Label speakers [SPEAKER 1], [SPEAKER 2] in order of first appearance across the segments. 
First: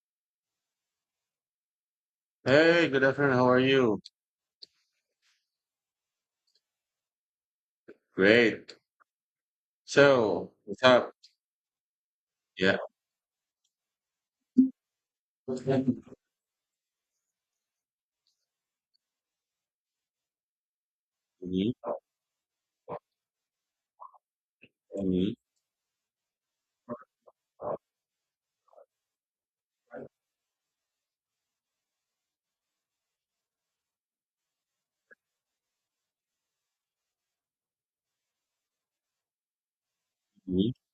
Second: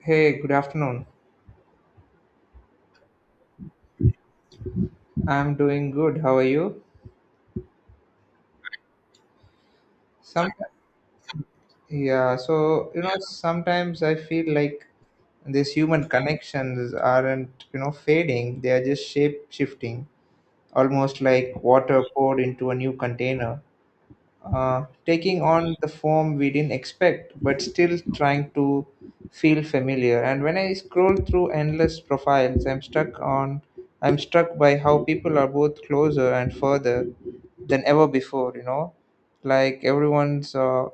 [SPEAKER 1] Hey, good afternoon.
[SPEAKER 2] Hey, good afternoon. How are you?
[SPEAKER 1] I'm doing good. How are you?
[SPEAKER 2] Great.
[SPEAKER 1] Some
[SPEAKER 2] So, what's up? Yeah.
[SPEAKER 1] Sometimes I feel like these
[SPEAKER 2] Mhm,
[SPEAKER 1] human connections aren't, fading. They are just shape shifting, almost like water poured into a new container,
[SPEAKER 2] mhm,
[SPEAKER 1] taking on the form we didn't expect, but still trying to feel familiar. And when I scroll through endless profiles, I'm struck by how people are both closer and further than ever before. You know, like everyone's,
[SPEAKER 2] mhm,
[SPEAKER 1] uh,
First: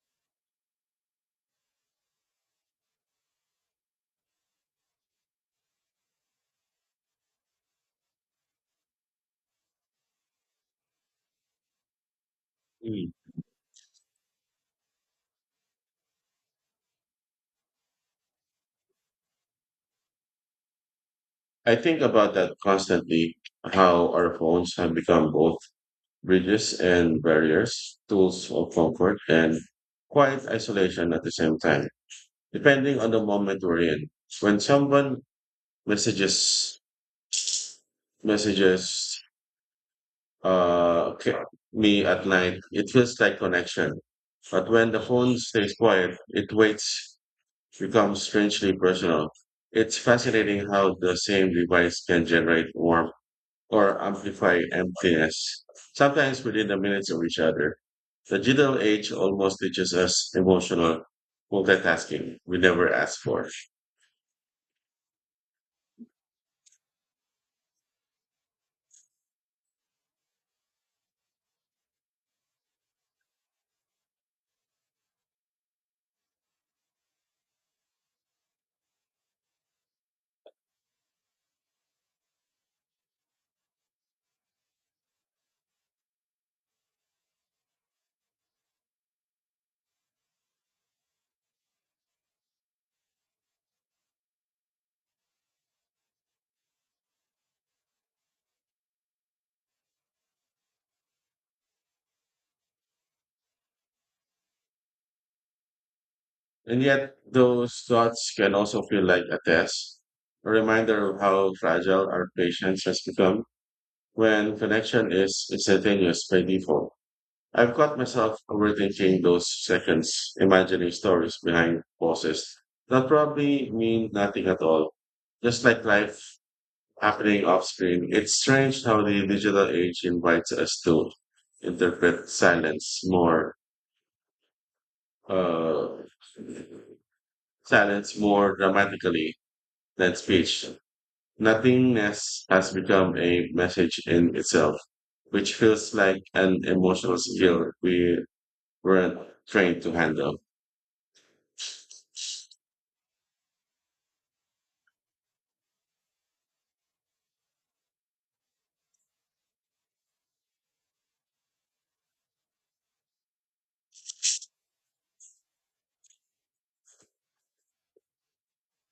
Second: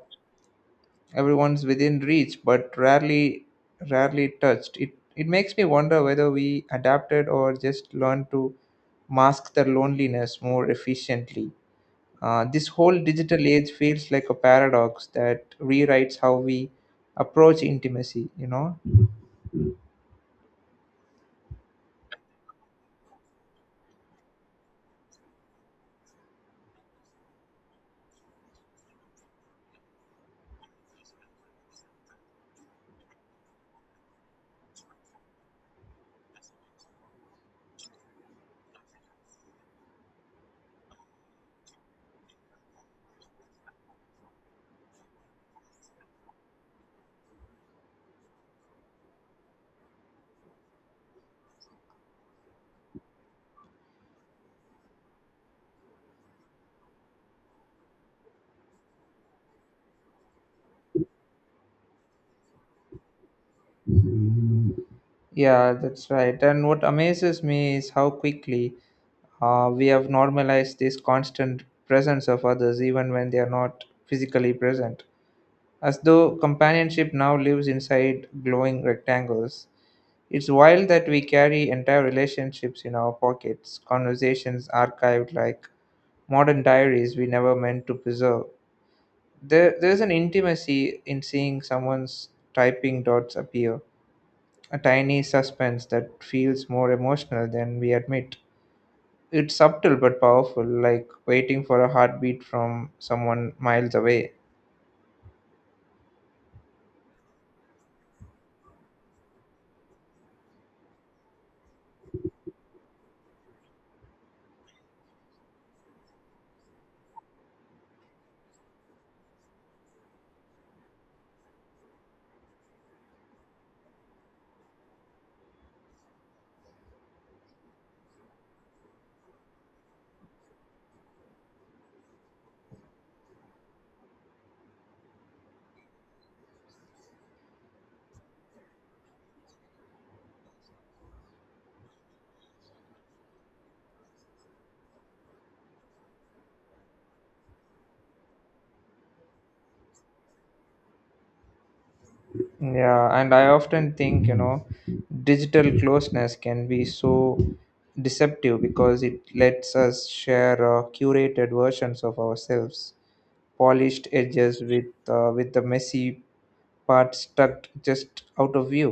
[SPEAKER 1] everyone's within reach, but rarely touched. It makes me wonder whether we adapted or just learned to mask the loneliness more efficiently. This whole
[SPEAKER 2] mhm.
[SPEAKER 1] digital age feels like a paradox that rewrites how we approach intimacy, you know?
[SPEAKER 2] I think about that constantly, how our phones have become both bridges and barriers, tools of comfort and quiet isolation at the same time, depending on the moment we're in. When someone messages, messages uh, ca- me at night, it feels like connection. But when the phone stays quiet, it waits, becomes strangely personal. It's fascinating how the same device can generate warmth or amplify emptiness, sometimes within the minutes of each other. The digital age almost teaches us emotional multitasking we never asked for.
[SPEAKER 1] Yeah, that's right. And what amazes me is how quickly we have normalized this constant presence of others, even when they are not physically present, as though companionship now lives inside glowing rectangles. It's wild that we carry entire relationships in our pockets, conversations archived like modern diaries we never meant to preserve. There's an intimacy in seeing someone's typing dots appear, a tiny suspense that feels more emotional than we admit. It's subtle but powerful, like waiting for a heartbeat from someone miles away.
[SPEAKER 2] And yet, those thoughts can also feel like a test, a reminder of how fragile our patience has become when connection is instantaneous by default. I've caught myself overthinking those seconds, imagining stories behind pauses that probably mean nothing at all. Just like life happening off screen, it's strange how the digital age invites us to interpret silence more, uh, silence more dramatically than speech. Nothingness has become a message in itself, which feels like an emotional skill we weren't trained to handle.
[SPEAKER 1] Yeah, and I often think, you know, digital closeness can be so deceptive because it lets us share curated versions of ourselves, polished edges with the messy parts tucked just out of view.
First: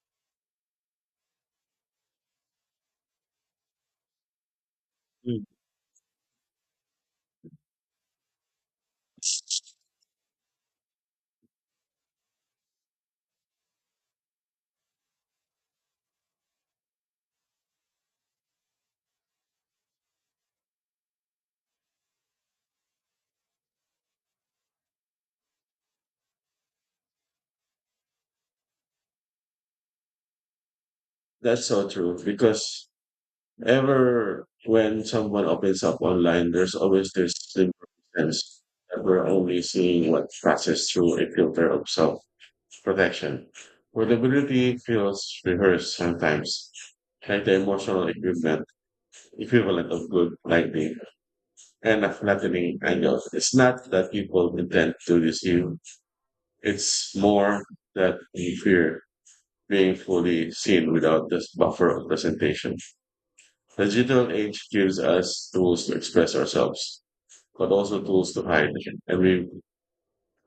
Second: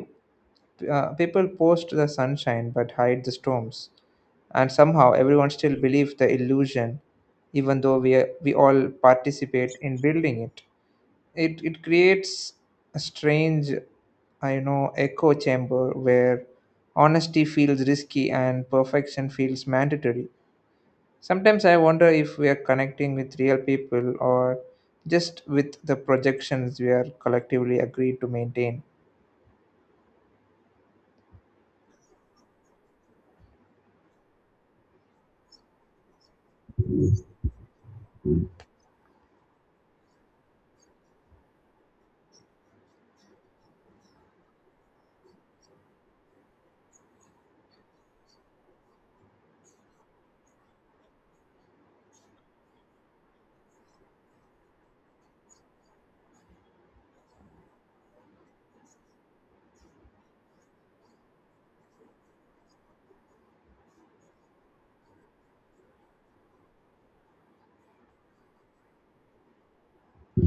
[SPEAKER 1] People post the sunshine but hide the storms, and somehow
[SPEAKER 2] Mm.
[SPEAKER 1] everyone still believes the illusion, even though we all participate in building it. It creates a strange, I know echo chamber where honesty feels risky and perfection feels mandatory. Sometimes I wonder if we are connecting with real people or just with the projections we are collectively agreed to maintain.
[SPEAKER 2] That's so true because ever when someone opens up online, there's always this slimmer sense that we're only seeing what passes through a filter of self protection. Vulnerability feels rehearsed sometimes, like the emotional equivalent of good lighting and a flattening angle. It's not that people intend to deceive, it's more that we fear being fully seen without this buffer of presentation. The digital age gives us tools to express ourselves, but also tools to hide, and we,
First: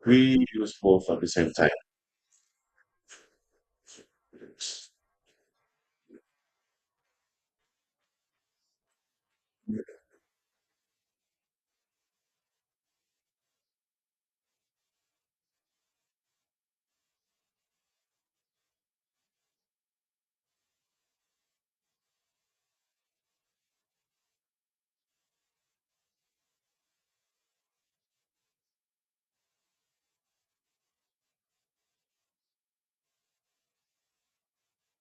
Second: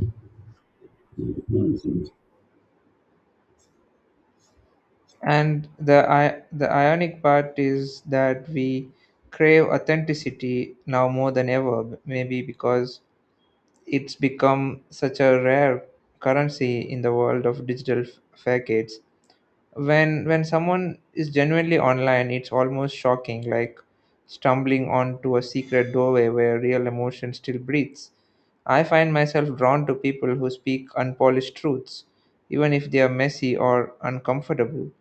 [SPEAKER 2] we use both at the same time.
[SPEAKER 1] The ionic part is that we crave authenticity now more than ever, maybe because it's become such a rare currency in the world of digital facades. When someone is genuinely online, it's almost shocking, like stumbling onto a secret doorway where real emotion still breathes. I find myself drawn to people who speak unpolished truths, even if they are messy or uncomfortable.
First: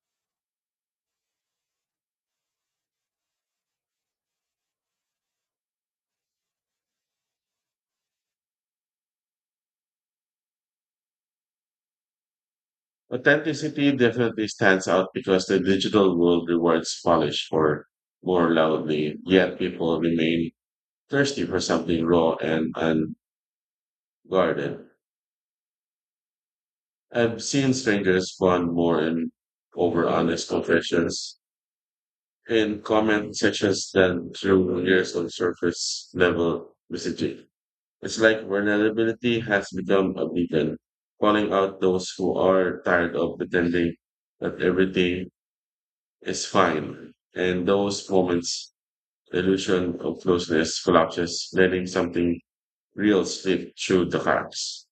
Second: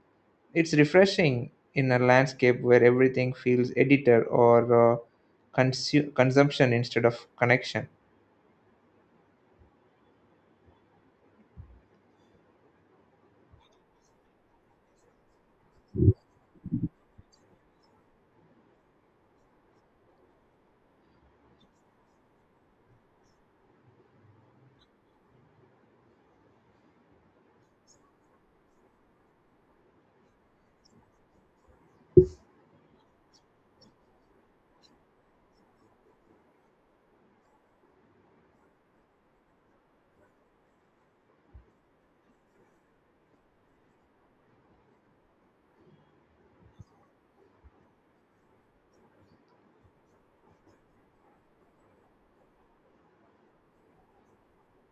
[SPEAKER 1] It's refreshing in a landscape where everything feels edited or uh, consumption instead of connection.
[SPEAKER 2] Authenticity definitely stands out because the digital world rewards polish for more loudly, yet people remain thirsty for something raw and unguarded. I've seen strangers bond more in over honest confessions in comment sections than through years of surface level messaging. It's like vulnerability has become a beacon, calling out those who are tired of pretending that everything is fine. And those moments, the illusion of closeness collapses, letting something real slip through the cracks.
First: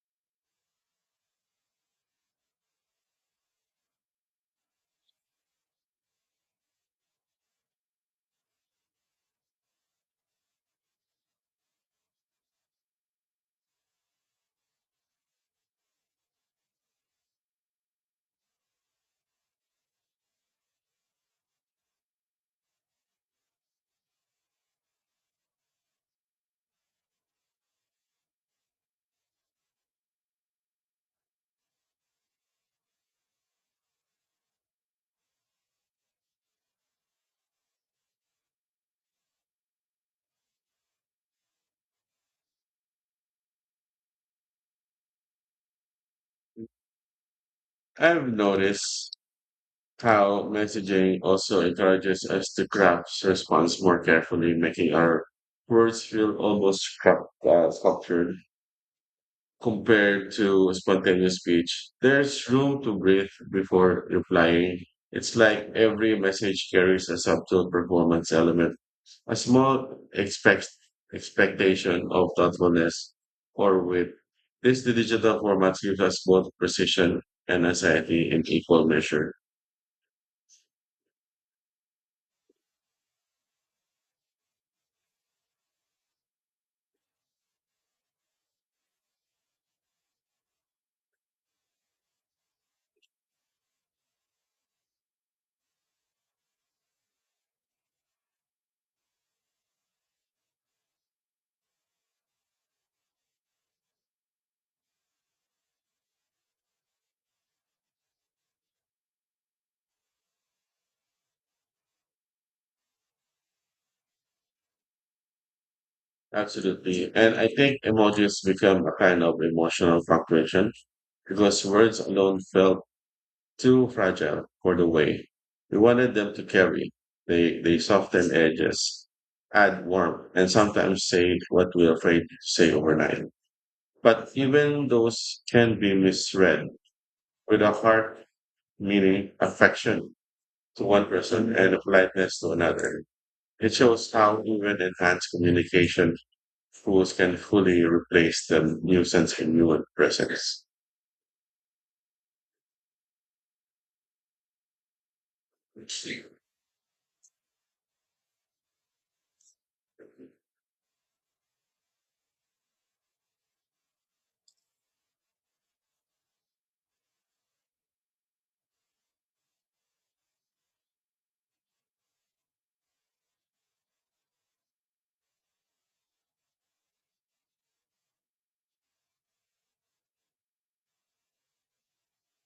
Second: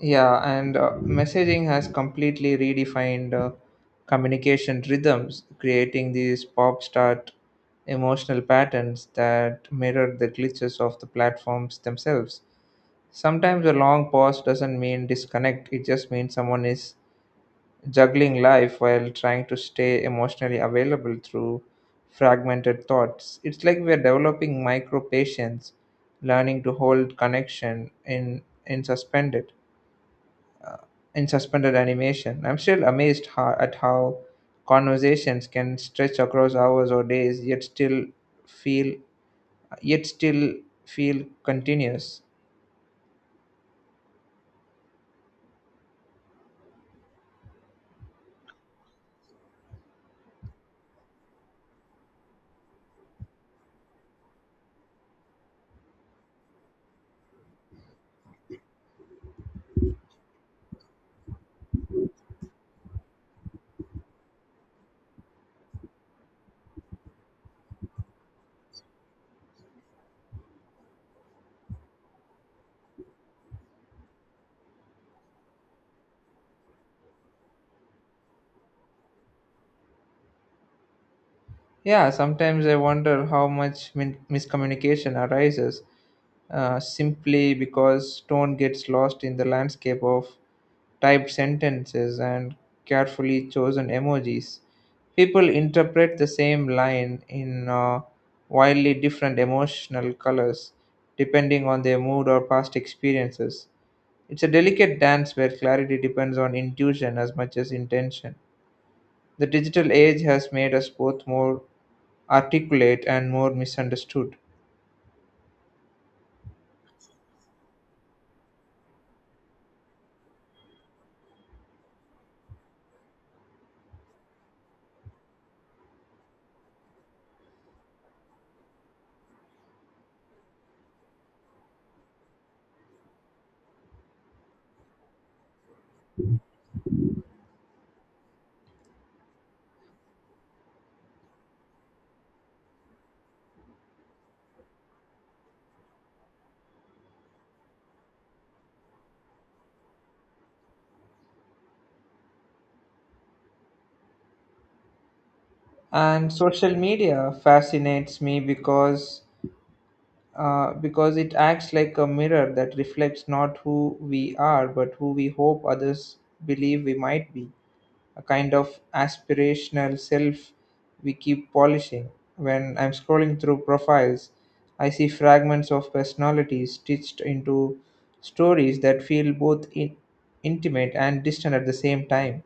[SPEAKER 1] Yeah, and messaging has completely redefined communication rhythms, creating these pop start emotional patterns that mirror the glitches of the platforms themselves. Sometimes a long pause doesn't mean disconnect, it just means someone is juggling life while trying to stay emotionally available through fragmented thoughts. It's like we're developing micro patience, learning to hold connection in suspended animation. I'm still amazed at how conversations can stretch across hours or days, feel yet still feel continuous.
[SPEAKER 2] I've noticed how messaging also encourages us to craft response more carefully, making our words feel almost sculptured compared to spontaneous speech. There's room to breathe before replying. It's like every message carries a subtle performance element, a small expect, expectation of thoughtfulness or wit. This digital format gives us both precision and anxiety in equal measure.
[SPEAKER 1] Yeah, sometimes I wonder how much miscommunication arises simply because tone gets lost in the landscape of typed sentences and carefully chosen emojis. People interpret the same line in wildly different emotional colors depending on their mood or past experiences. It's a delicate dance where clarity depends on intuition as much as intention. The digital age has made us both more articulate and more misunderstood.
[SPEAKER 2] Absolutely. And I think emojis become a kind of emotional competition because words alone felt too fragile for the way we wanted them to carry. They soften edges, add warmth, and sometimes say what we're afraid to say overnight. But even those can be misread, with a heart meaning affection to one person and a politeness to another. It shows how even enhanced communication tools can fully replace the nuisance in human presence.
[SPEAKER 1] And social media fascinates me because it acts like a mirror that reflects not who we are, but who we hope others believe we might be. A kind of aspirational self we keep polishing. When I'm scrolling through profiles, I see fragments of personalities stitched into stories that feel both intimate and distant at the same time.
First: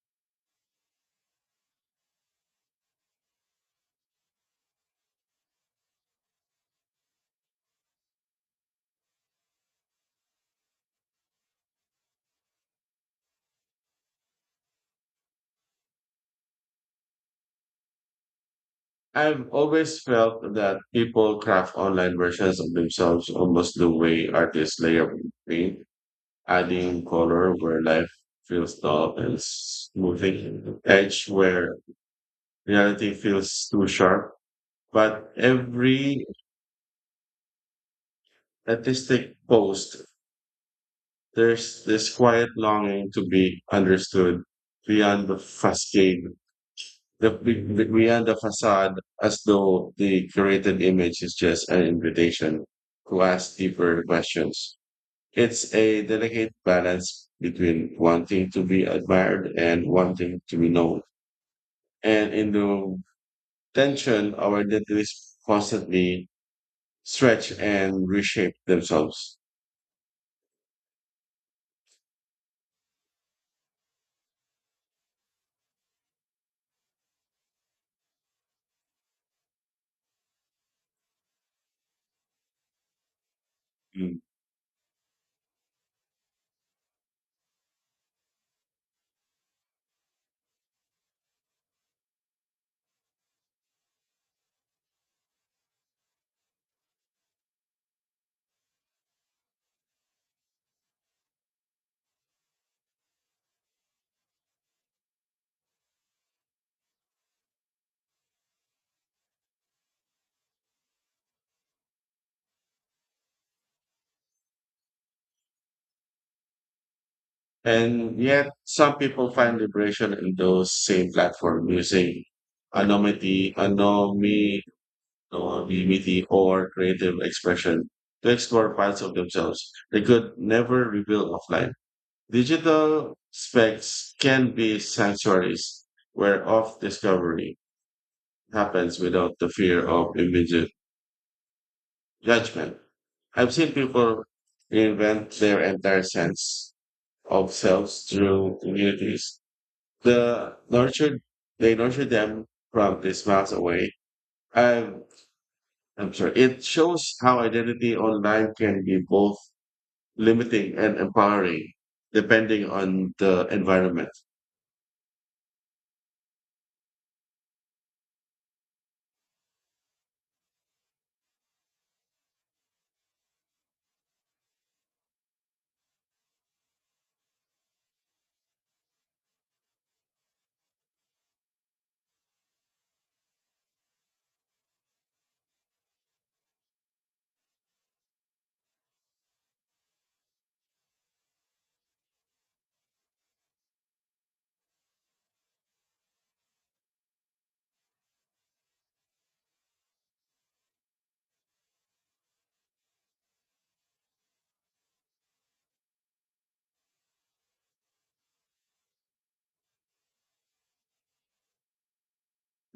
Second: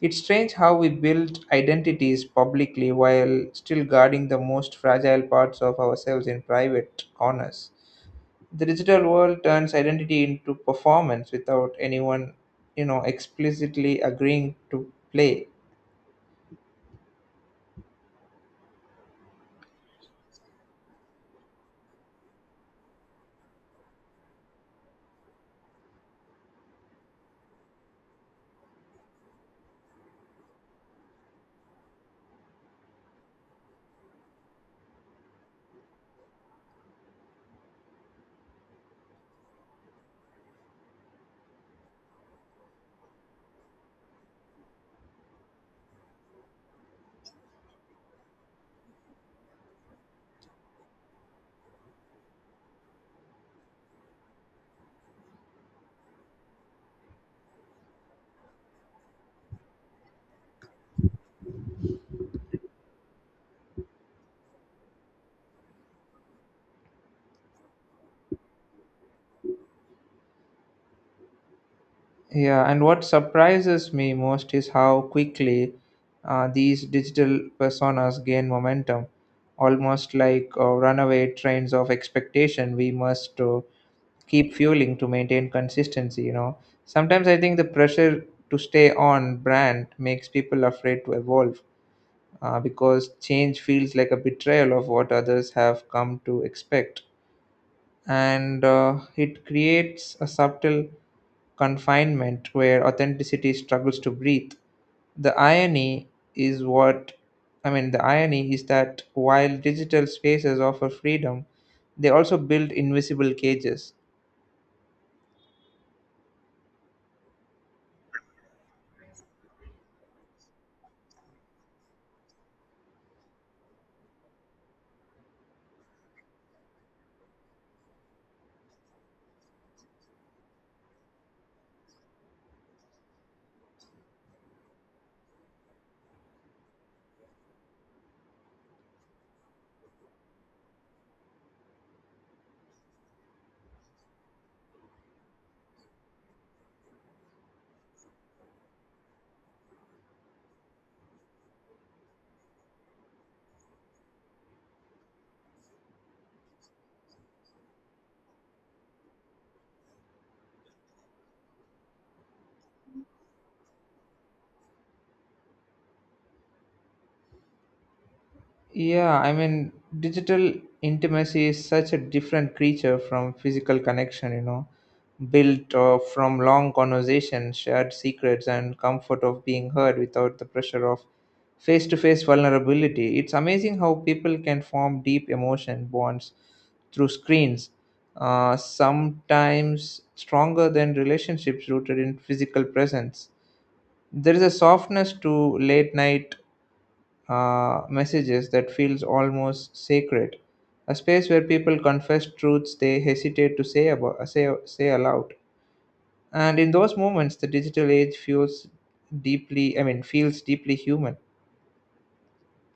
[SPEAKER 1] It's strange how we build identities publicly while still guarding the most fragile parts of ourselves in private corners. The digital world turns identity into performance without anyone, you know, explicitly agreeing to play.
[SPEAKER 2] I've always felt that people craft online versions of themselves almost the way artists layer paint, adding color where life feels dull and smoothing edge where reality feels too sharp. But every artistic post, there's this quiet longing to be understood beyond the facade, beyond the facade, as though the curated image is just an invitation to ask deeper questions. It's a delicate balance between wanting to be admired and wanting to be known. And in the tension, our identities constantly stretch and reshape themselves.
[SPEAKER 1] Yeah, and what surprises me most is how quickly these digital personas gain momentum, almost like runaway trains of expectation we must
[SPEAKER 2] Mm.
[SPEAKER 1] keep fueling to maintain consistency, you know. Sometimes I think the pressure to stay on brand makes people afraid to evolve, because change feels like a betrayal of what others have come to expect, and it creates a subtle confinement where authenticity struggles to breathe. The irony is what i mean the irony is that while digital spaces offer freedom, they also build invisible cages.
[SPEAKER 2] And yet, some people find liberation in those same platform using anonymity, or beauty, or creative expression to explore parts of themselves they could never reveal offline. Digital specs can be sanctuaries where off discovery happens without the fear of immediate judgment. I've seen people reinvent their entire sense of selves through communities. The nurtured they nurture them from this miles away. I've I'm sorry. It shows how identity online can be both limiting and empowering, depending on the environment.
[SPEAKER 1] Yeah, I mean, digital intimacy is such a different creature from physical connection, you know, built from long conversations, shared secrets, and comfort of being heard without the pressure of face to face vulnerability. It's amazing how people can form deep emotion bonds through screens, sometimes stronger than relationships rooted in physical presence. There is a softness to late night messages that feels almost sacred, a space where people confess truths they hesitate to say aloud. And in those moments, the digital age feels deeply, I mean, feels deeply human.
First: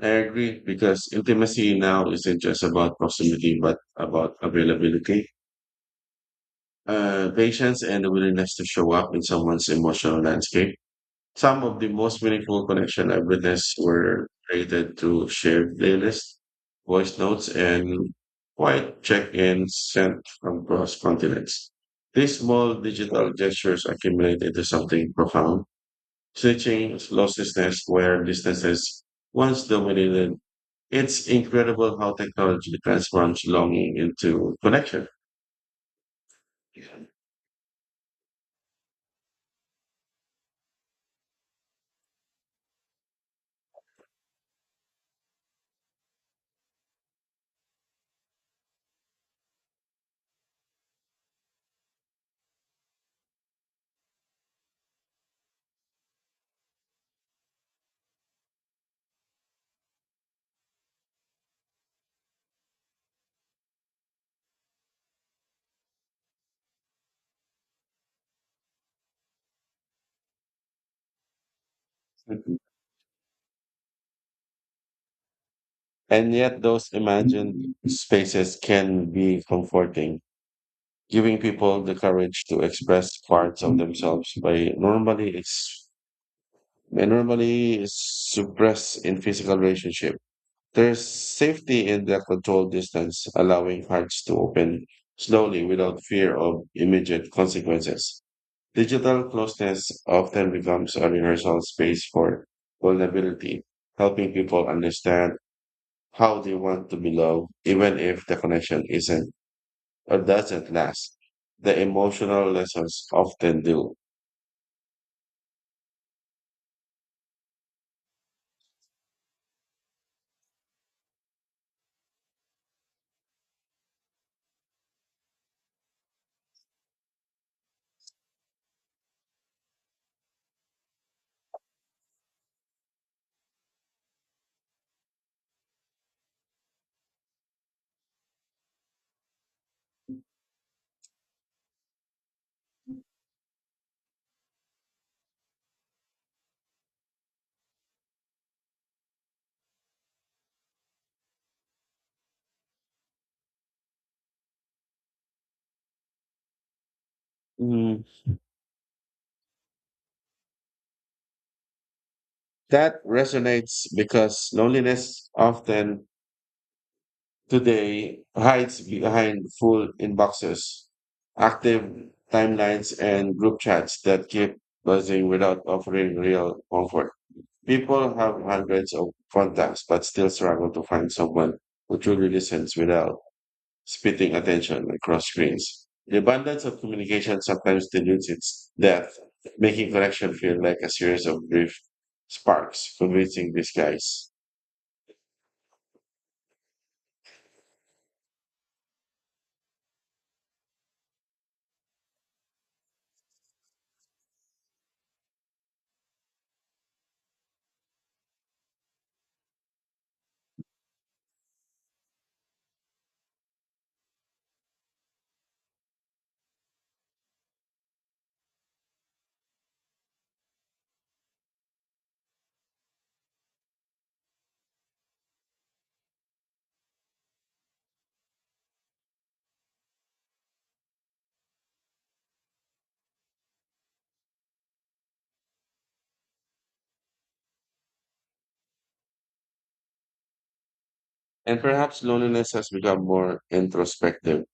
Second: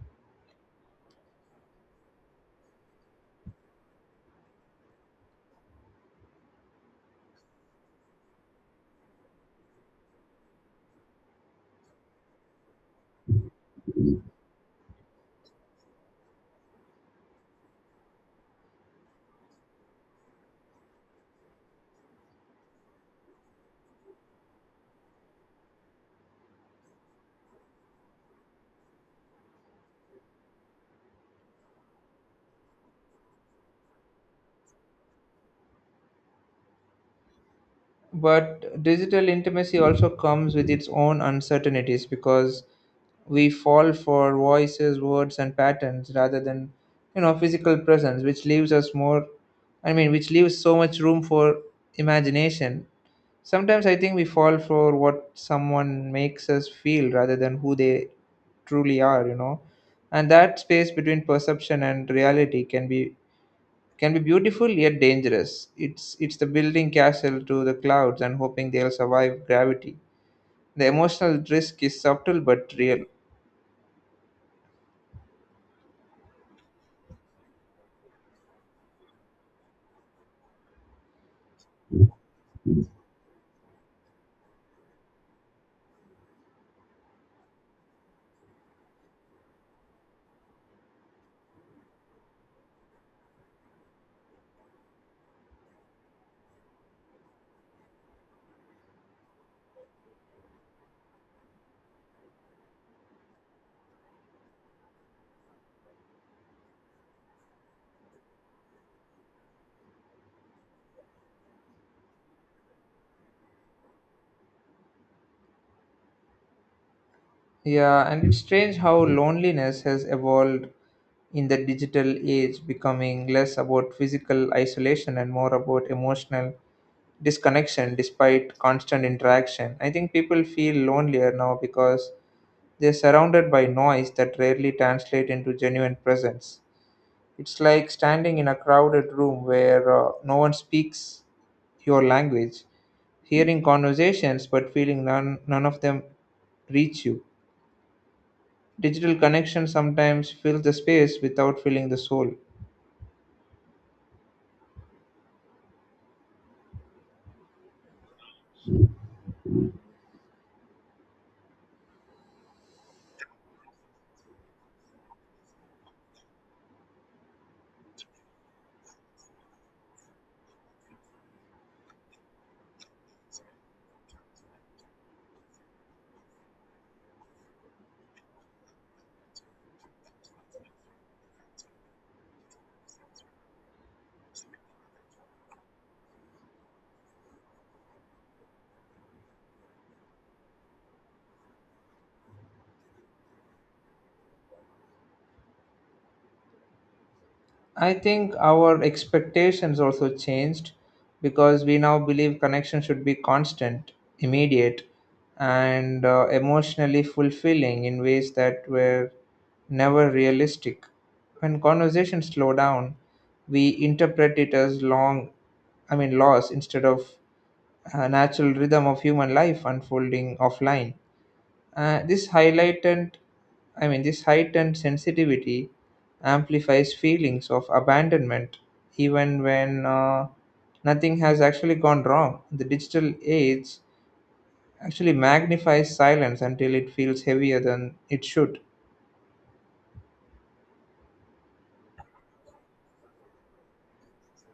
[SPEAKER 2] I agree because intimacy now isn't just about proximity, but about availability, patience, and the willingness to show up in someone's emotional landscape. Some of the most meaningful connection I've witnessed were created through shared playlists, voice notes, and quiet check-ins sent from across continents. These small digital gestures accumulate into something profound, stitching losslessness where distances once dominated. It's incredible how technology transforms longing into connection.
[SPEAKER 1] But digital intimacy also comes with its own uncertainties because we fall for voices, words, and patterns rather than, you know, physical presence, which leaves us more. I mean, which leaves so much room for imagination. Sometimes I think we fall for what someone makes us feel rather than who they truly are. You know, and that space between perception and reality can be beautiful yet dangerous. It's the building castle to the clouds and hoping they'll survive gravity. The emotional risk is subtle but real.
[SPEAKER 2] And yet, those imagined spaces can be comforting, giving people the courage to express parts of themselves by normally suppress in physical relationship. There's safety in the controlled distance, allowing hearts to open slowly without fear of immediate consequences. Digital closeness often becomes a rehearsal space for vulnerability, helping people understand how they want to be loved, even if the connection isn't or doesn't last. The emotional lessons often do.
[SPEAKER 1] Yeah, and it's strange how loneliness has evolved in the digital age, becoming less about physical isolation and more about emotional disconnection despite constant interaction. I think people feel lonelier now because they're surrounded by noise that rarely translate into genuine presence. It's like standing in a crowded room where no one speaks your language, hearing conversations but feeling none of them reach you. Digital connection sometimes fills the space without filling the soul.
[SPEAKER 2] Mm, that resonates because loneliness often today hides behind full inboxes, active timelines, and group chats that keep buzzing without offering real comfort. People have hundreds of contacts but still struggle to find someone who truly listens without splitting attention across screens. The abundance of communication sometimes dilutes its depth, making connection feel like a series of brief sparks, convincing disguise.
[SPEAKER 1] I think our expectations also changed because we now believe connection should be constant, immediate, and emotionally fulfilling in ways that were never realistic. When conversations slow down, we interpret it as loss instead of a natural rhythm of human life unfolding offline. This highlighted, I mean, This heightened sensitivity amplifies feelings of abandonment, even when nothing has actually gone wrong. The digital age actually magnifies silence until it feels heavier than it should.
[SPEAKER 2] And perhaps loneliness has become more introspective,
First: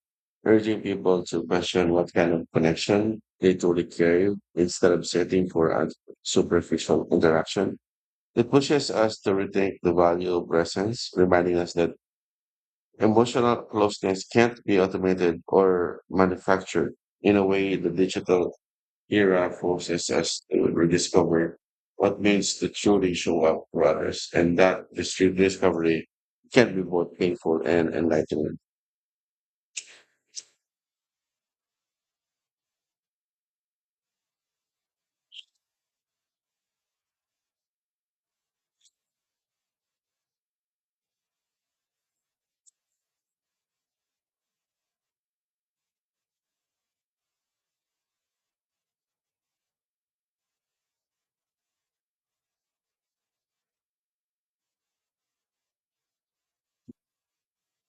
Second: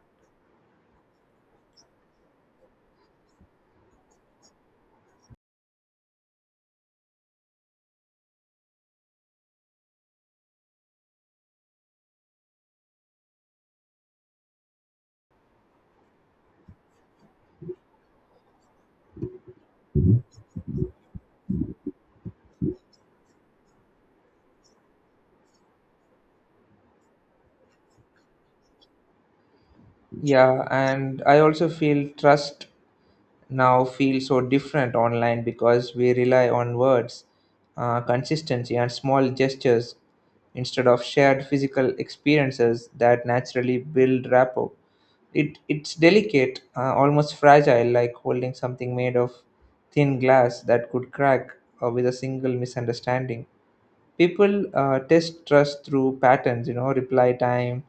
[SPEAKER 2] urging people to question what kind of connection they truly crave instead of searching for a superficial interaction. It pushes us to rethink the value of presence, reminding us that emotional closeness can't be automated or manufactured. In a way, the digital era forces us to rediscover what means to truly show up for others. And that this discovery can be both painful and enlightening.
[SPEAKER 1] Yeah, and I also feel trust now feel so different online because we rely on words, consistency, and small gestures instead of shared physical experiences that naturally build rapport. It's delicate, almost fragile, like holding something made of thin glass that could crack with a single misunderstanding. People test trust through patterns, you know, reply time,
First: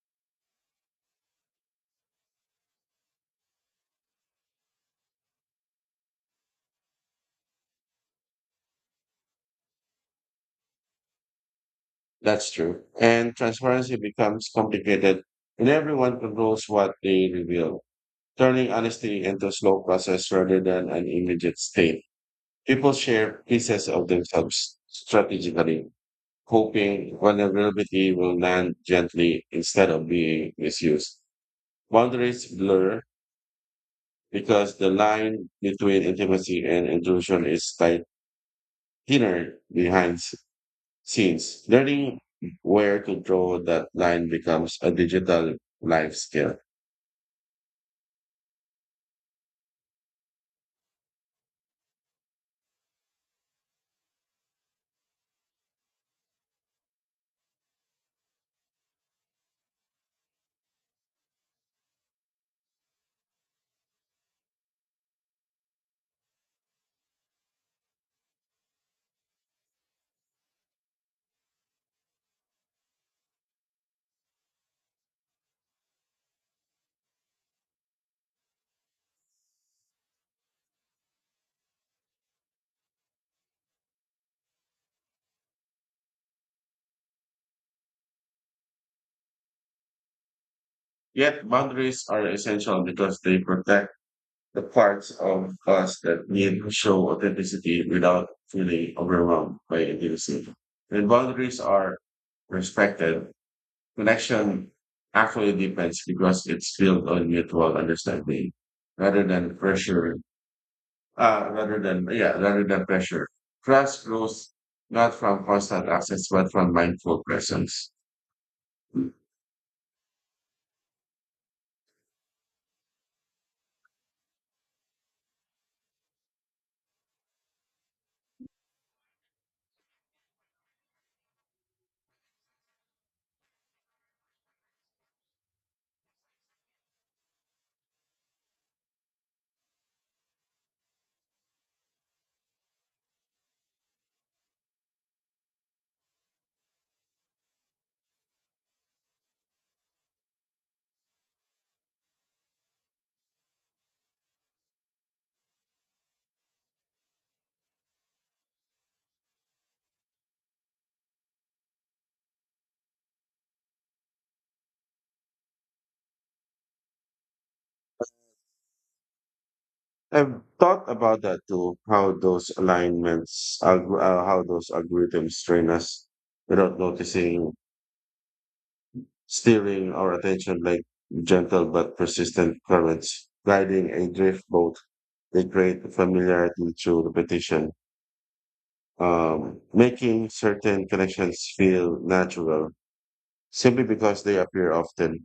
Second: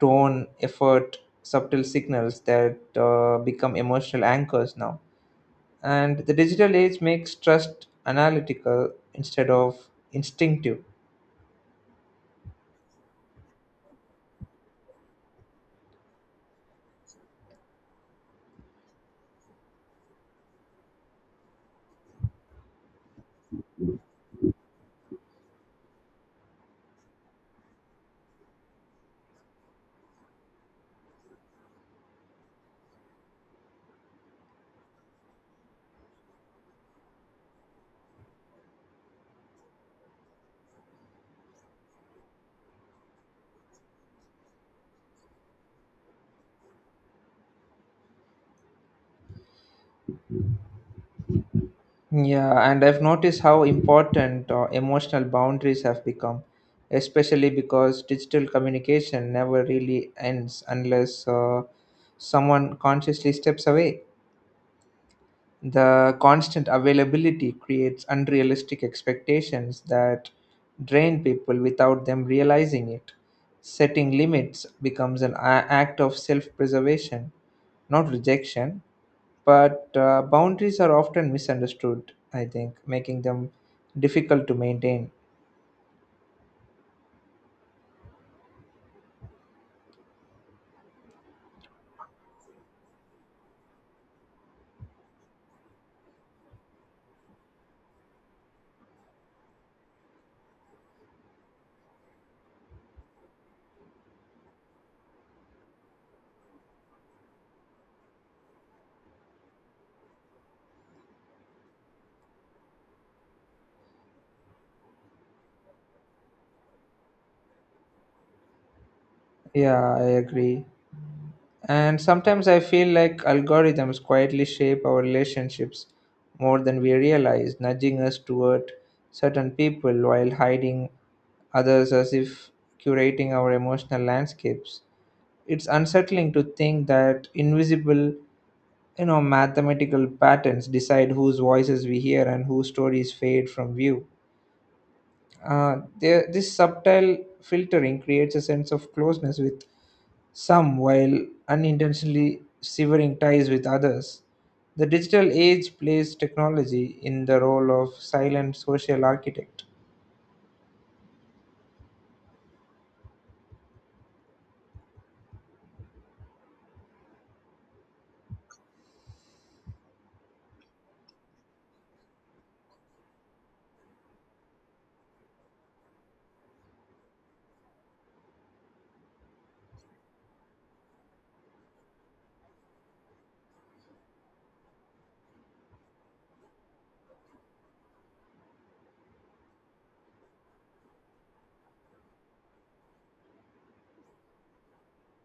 [SPEAKER 1] tone, effort, subtle signals that become emotional anchors now, and the digital age makes trust analytical instead of instinctive.
[SPEAKER 2] That's true. And transparency becomes complicated and everyone controls what they reveal, turning honesty into a slow process rather than an immediate state. People share pieces of themselves strategically, hoping vulnerability will land gently instead of being misused. Boundaries blur because the line between intimacy and intrusion is tight, thinner behind scenes. Learning where to draw that line becomes a digital life skill.
[SPEAKER 1] Yeah, and I've noticed how important emotional boundaries have become, especially because digital communication never really ends unless someone consciously steps away. The constant availability creates unrealistic expectations that drain people without them realizing it. Setting limits becomes an act of self preservation, not rejection. But boundaries are often misunderstood, I think, making them difficult to maintain.
[SPEAKER 2] Yet boundaries are essential because they protect the parts of us that need to show authenticity without feeling overwhelmed by intimacy. When boundaries are respected, connection actually depends because it's built on mutual understanding rather than pressure, uh, rather than, yeah, rather than pressure. Trust grows not from constant access, but from mindful presence.
[SPEAKER 1] Yeah, I agree. And sometimes I feel like algorithms quietly shape our relationships more than we realize, nudging us toward certain people while hiding others, as if curating our emotional landscapes. It's unsettling to think that invisible, you know, mathematical patterns decide whose voices we hear and whose stories fade from view. This subtle filtering creates a sense of closeness with some while unintentionally severing ties with others. The digital age plays technology in the role of silent social architect.
[SPEAKER 2] I've thought about that too, how those algorithms train us without noticing, steering our attention like gentle but persistent currents guiding a drift boat. They create familiarity through repetition, making certain connections feel natural simply because they appear often.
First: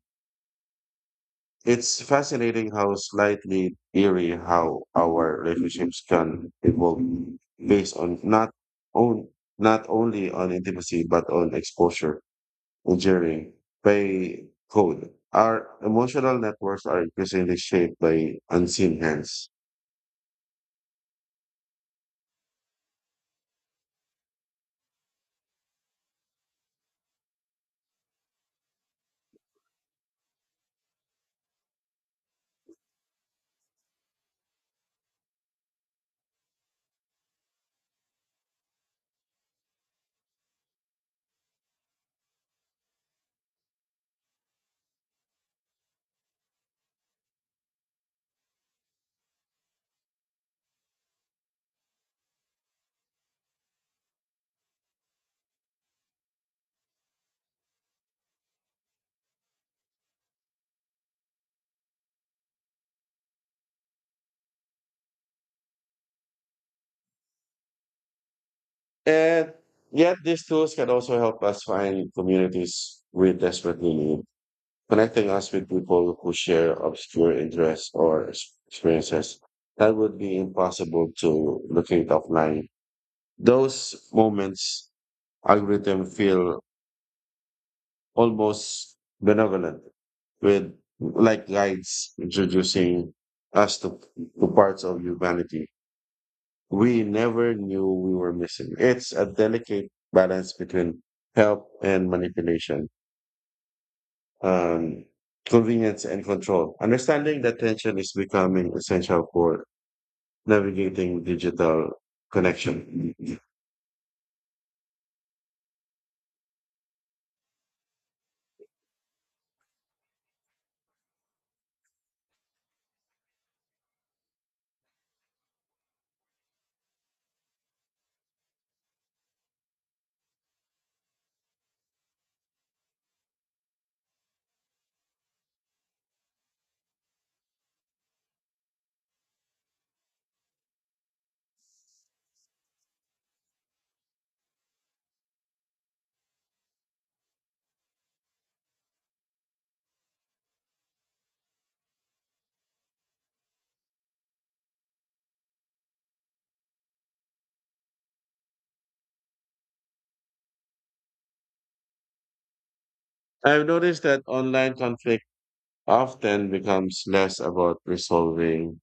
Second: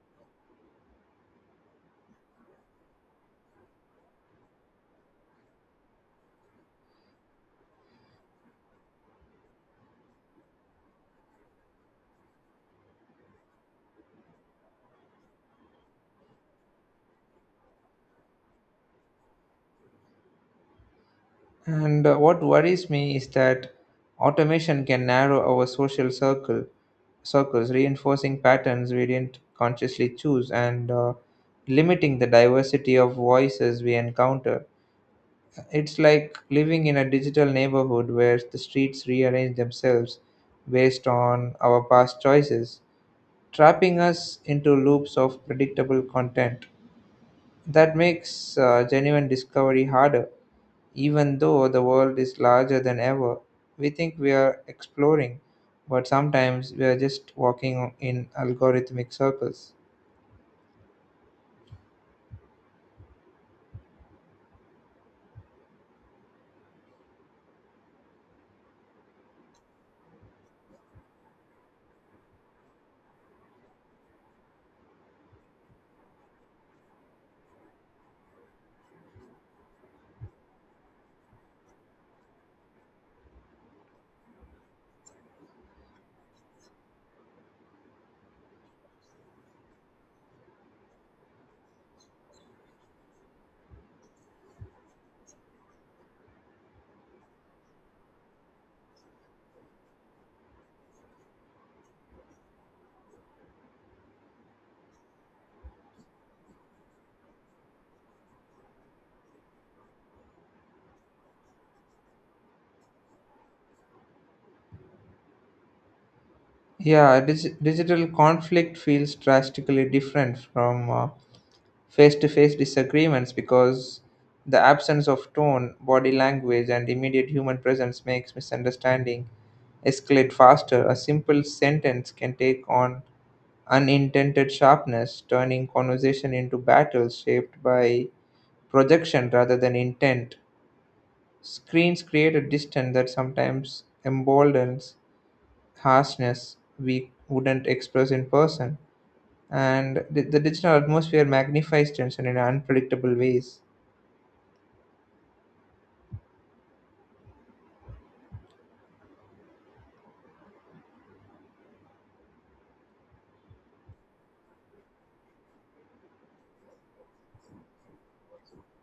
[SPEAKER 2] It's fascinating, how slightly eerie how our relationships can evolve based on not only on intimacy but on exposure. Injury by code. Our emotional networks are increasingly shaped by unseen hands.
[SPEAKER 1] And what worries me is that automation can narrow our social circle circles, reinforcing patterns we didn't consciously choose, and limiting the diversity of voices we encounter. It's like living in a digital neighborhood where the streets rearrange themselves based on our past choices, trapping us into loops of predictable content. That makes genuine discovery harder. Even though the world is larger than ever, we think we are exploring, but sometimes we are just walking in algorithmic circles.
[SPEAKER 2] And yet, these tools can also help us find communities we desperately need, connecting us with people who share obscure interests or experiences that would be impossible to locate offline. Those moments, algorithm feel almost benevolent, with like guides introducing us to, to parts of humanity we never knew we were missing. It's a delicate balance between help and manipulation, um, convenience and control. Understanding that tension is becoming essential for navigating digital connection.
[SPEAKER 1] Yeah, digital conflict feels drastically different from face to face disagreements because the absence of tone, body language, and immediate human presence makes misunderstanding escalate faster. A simple sentence can take on unintended sharpness, turning conversation into battles shaped by projection rather than intent. Screens create a distance that sometimes emboldens harshness we wouldn't express in person, and the digital atmosphere magnifies tension in unpredictable ways.
[SPEAKER 2] I've noticed that online conflict often becomes less about resolving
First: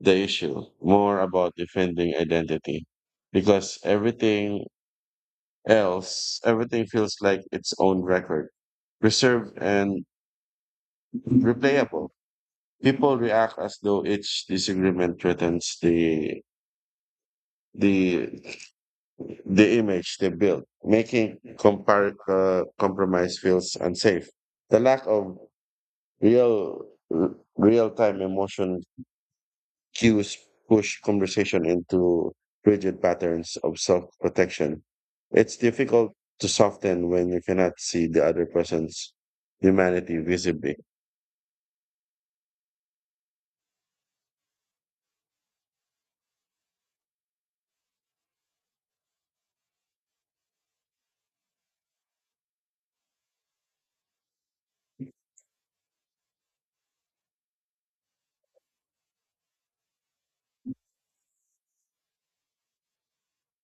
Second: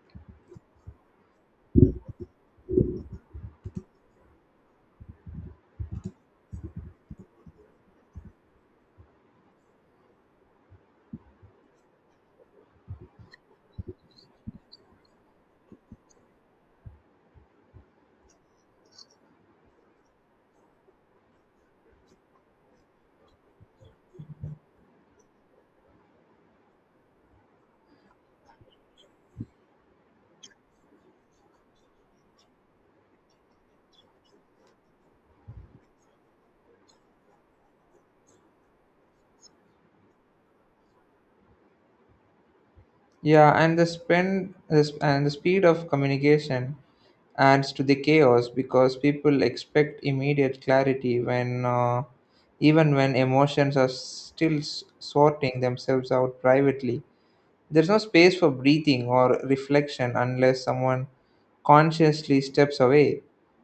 [SPEAKER 2] the issue, more about defending identity because everything else, everything feels like its own record, reserved and replayable. People react as though each disagreement threatens the the image they build, making compromise feels unsafe. The lack of real real time emotion cues push conversation into rigid patterns of self protection. It's difficult to soften when you cannot see the other person's humanity visibly.
[SPEAKER 1] Yeah, and the speed of communication adds to the chaos because people expect immediate clarity when even when emotions are still sorting themselves out privately. There's no space for breathing or reflection unless someone consciously steps away,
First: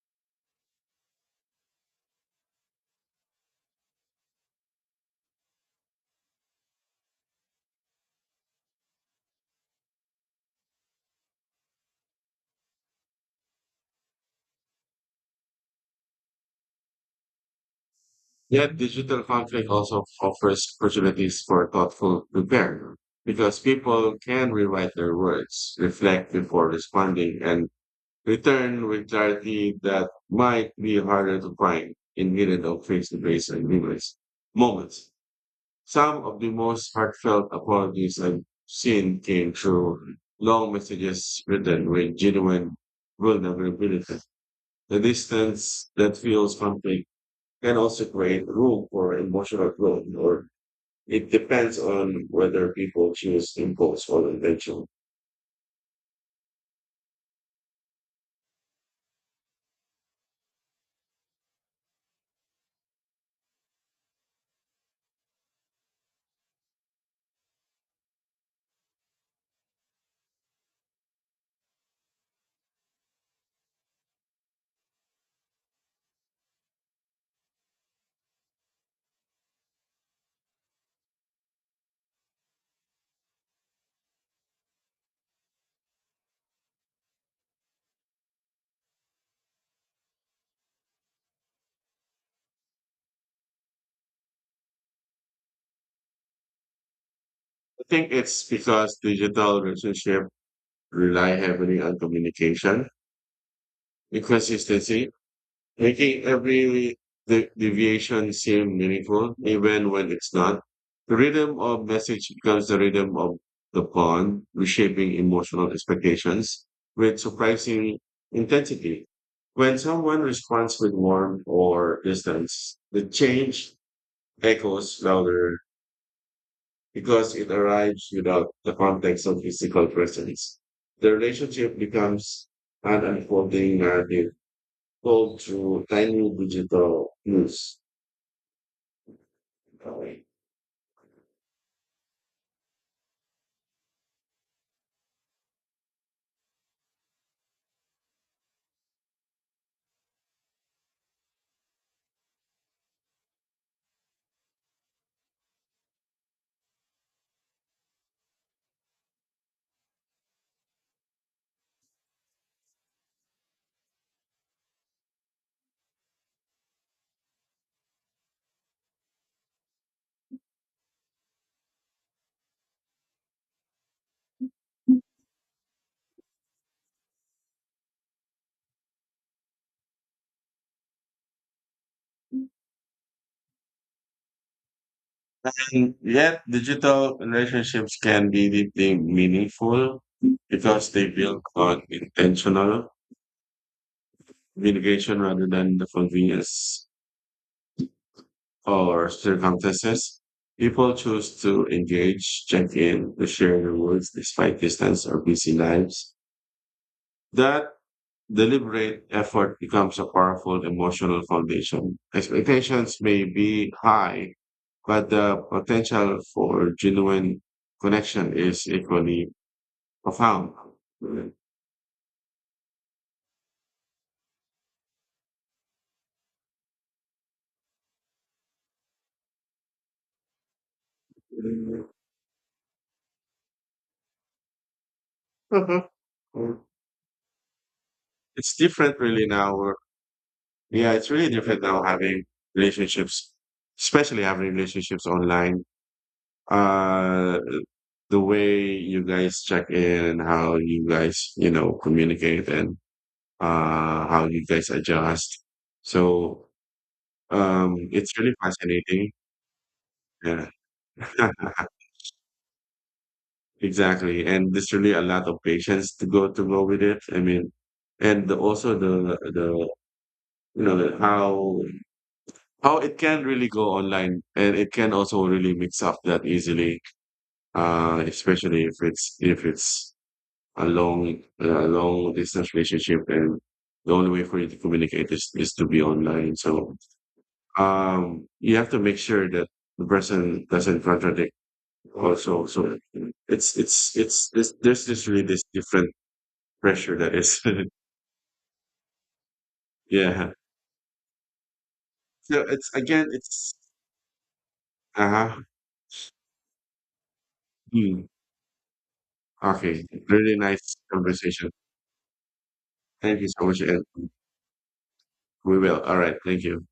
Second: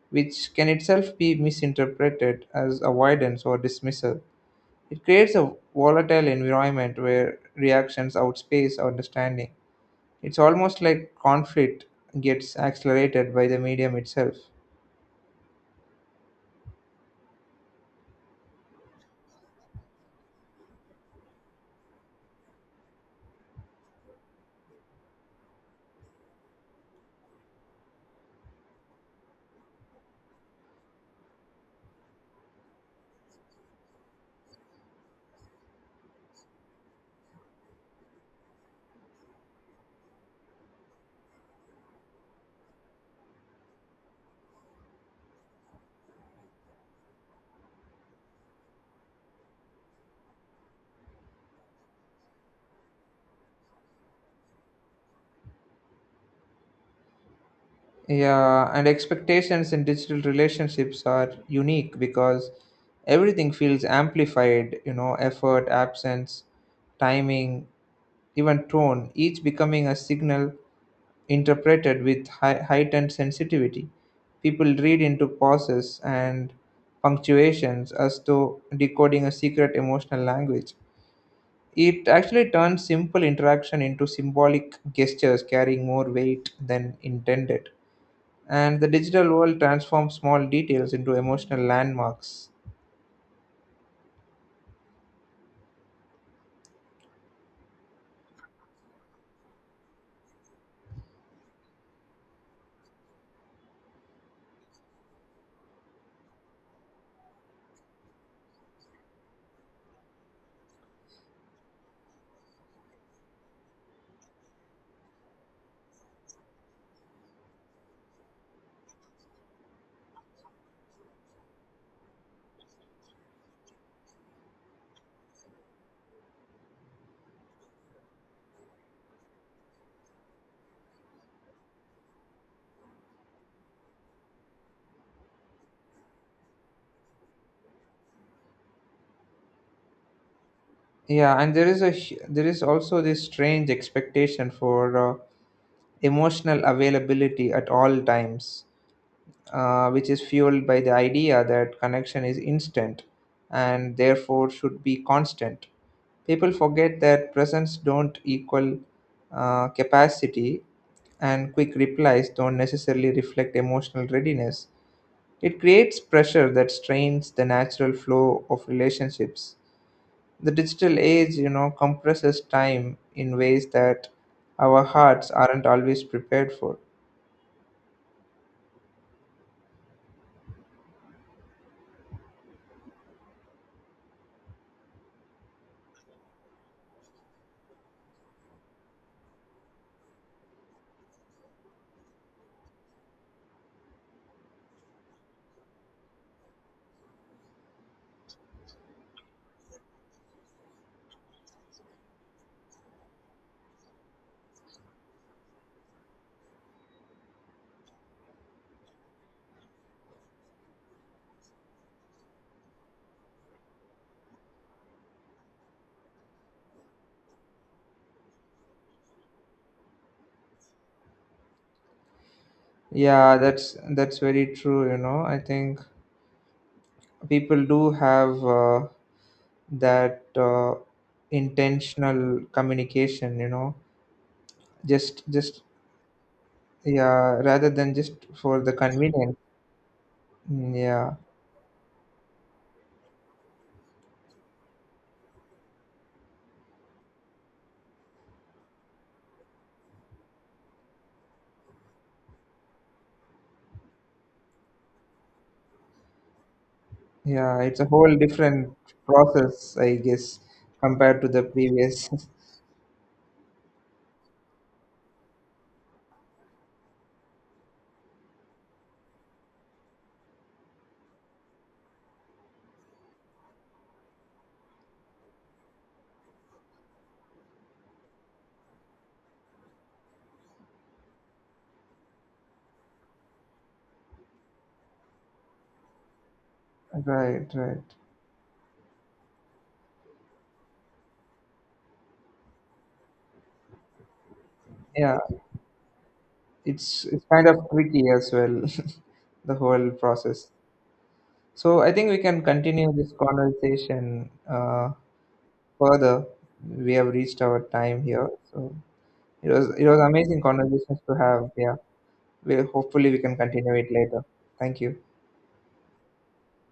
[SPEAKER 1] which can itself be misinterpreted as avoidance or dismissal. It creates a volatile environment where reactions outspace understanding. It's almost like conflict gets accelerated by the medium itself.
[SPEAKER 2] Yet digital conflict also offers opportunities for thoughtful repair because people can rewrite their words, reflect before responding, and return with clarity that might be harder to find in meeting of face-to-face agreements. Moments. Some of the most heartfelt apologies I've seen came through long messages written with genuine vulnerability. The distance that feels conflict can also create room for emotional growth, or it depends on whether people choose impulse or intention.
[SPEAKER 1] Yeah, and expectations in digital relationships are unique because everything feels amplified, you know, effort, absence, timing, even tone, each becoming a signal interpreted with heightened sensitivity. People read into pauses and punctuations as though decoding a secret emotional language. It actually turns simple interaction into symbolic gestures carrying more weight than intended. And the digital world transforms small details into emotional landmarks.
[SPEAKER 2] I think it's because digital relationships rely heavily on communication, inconsistency, making every deviation seem meaningful, even when it's not. The rhythm of message becomes the rhythm of the pawn, reshaping emotional expectations with surprising intensity. When someone responds with warmth or distance, the change echoes louder because it arrives without the context of physical presence. The relationship becomes an unfolding narrative go to tiny digital use.
[SPEAKER 1] Yeah, and there is there is also this strange expectation for emotional availability at all times, which is fueled by the idea that connection is instant and therefore should be constant. People forget that presence don't equal capacity, and quick replies don't necessarily reflect emotional readiness. It creates pressure that strains the natural flow of relationships. The digital age, you know, compresses time in ways that our hearts aren't always prepared for.
[SPEAKER 2] And yet, digital relationships can be deeply meaningful because they build on intentional communication rather than the convenience or circumstances. People choose to engage, check in, to share their words despite distance or busy lives. That deliberate effort becomes a powerful emotional foundation. Expectations may be high, but the potential for genuine connection is equally profound. Hmm.
[SPEAKER 1] Yeah, that's very true, you know. I think people do have that intentional communication, you know, just yeah, rather than just
[SPEAKER 2] It's
[SPEAKER 1] for the
[SPEAKER 2] different, really,
[SPEAKER 1] convenience.
[SPEAKER 2] now.
[SPEAKER 1] Mm,
[SPEAKER 2] Yeah, it's
[SPEAKER 1] yeah.
[SPEAKER 2] really different now having relationships, especially having relationships online. Uh, the way you guys check in and how you guys, you know, communicate and how you guys adjust. So
[SPEAKER 1] Yeah, it's a whole
[SPEAKER 2] it's really
[SPEAKER 1] different
[SPEAKER 2] fascinating.
[SPEAKER 1] process, I guess,
[SPEAKER 2] Yeah,
[SPEAKER 1] compared to the previous.
[SPEAKER 2] exactly. And there's really a lot of patience to go with it. I mean, and the, also the you know how it can really go online, and it can also really mix up that easily, especially if it's a long distance relationship. And the only way for you to communicate is to be online. So
[SPEAKER 1] Right, right.
[SPEAKER 2] you have to make sure that the person doesn't contradict also, so it's this there's just
[SPEAKER 1] Yeah,
[SPEAKER 2] really this different pressure that
[SPEAKER 1] it's
[SPEAKER 2] is
[SPEAKER 1] kind of tricky as well. The whole
[SPEAKER 2] yeah,
[SPEAKER 1] process. So I think we can
[SPEAKER 2] so it's
[SPEAKER 1] continue
[SPEAKER 2] again
[SPEAKER 1] this
[SPEAKER 2] it's
[SPEAKER 1] conversation,
[SPEAKER 2] uh-huh.
[SPEAKER 1] further. We have reached our time
[SPEAKER 2] Hmm.
[SPEAKER 1] here, so.
[SPEAKER 2] Okay,
[SPEAKER 1] It was
[SPEAKER 2] really
[SPEAKER 1] amazing
[SPEAKER 2] nice
[SPEAKER 1] conversations to have.
[SPEAKER 2] conversation,
[SPEAKER 1] Yeah. We hopefully we
[SPEAKER 2] thank you
[SPEAKER 1] can
[SPEAKER 2] so much,
[SPEAKER 1] continue
[SPEAKER 2] and
[SPEAKER 1] it later. Thank you.
[SPEAKER 2] we will, all right, thank you.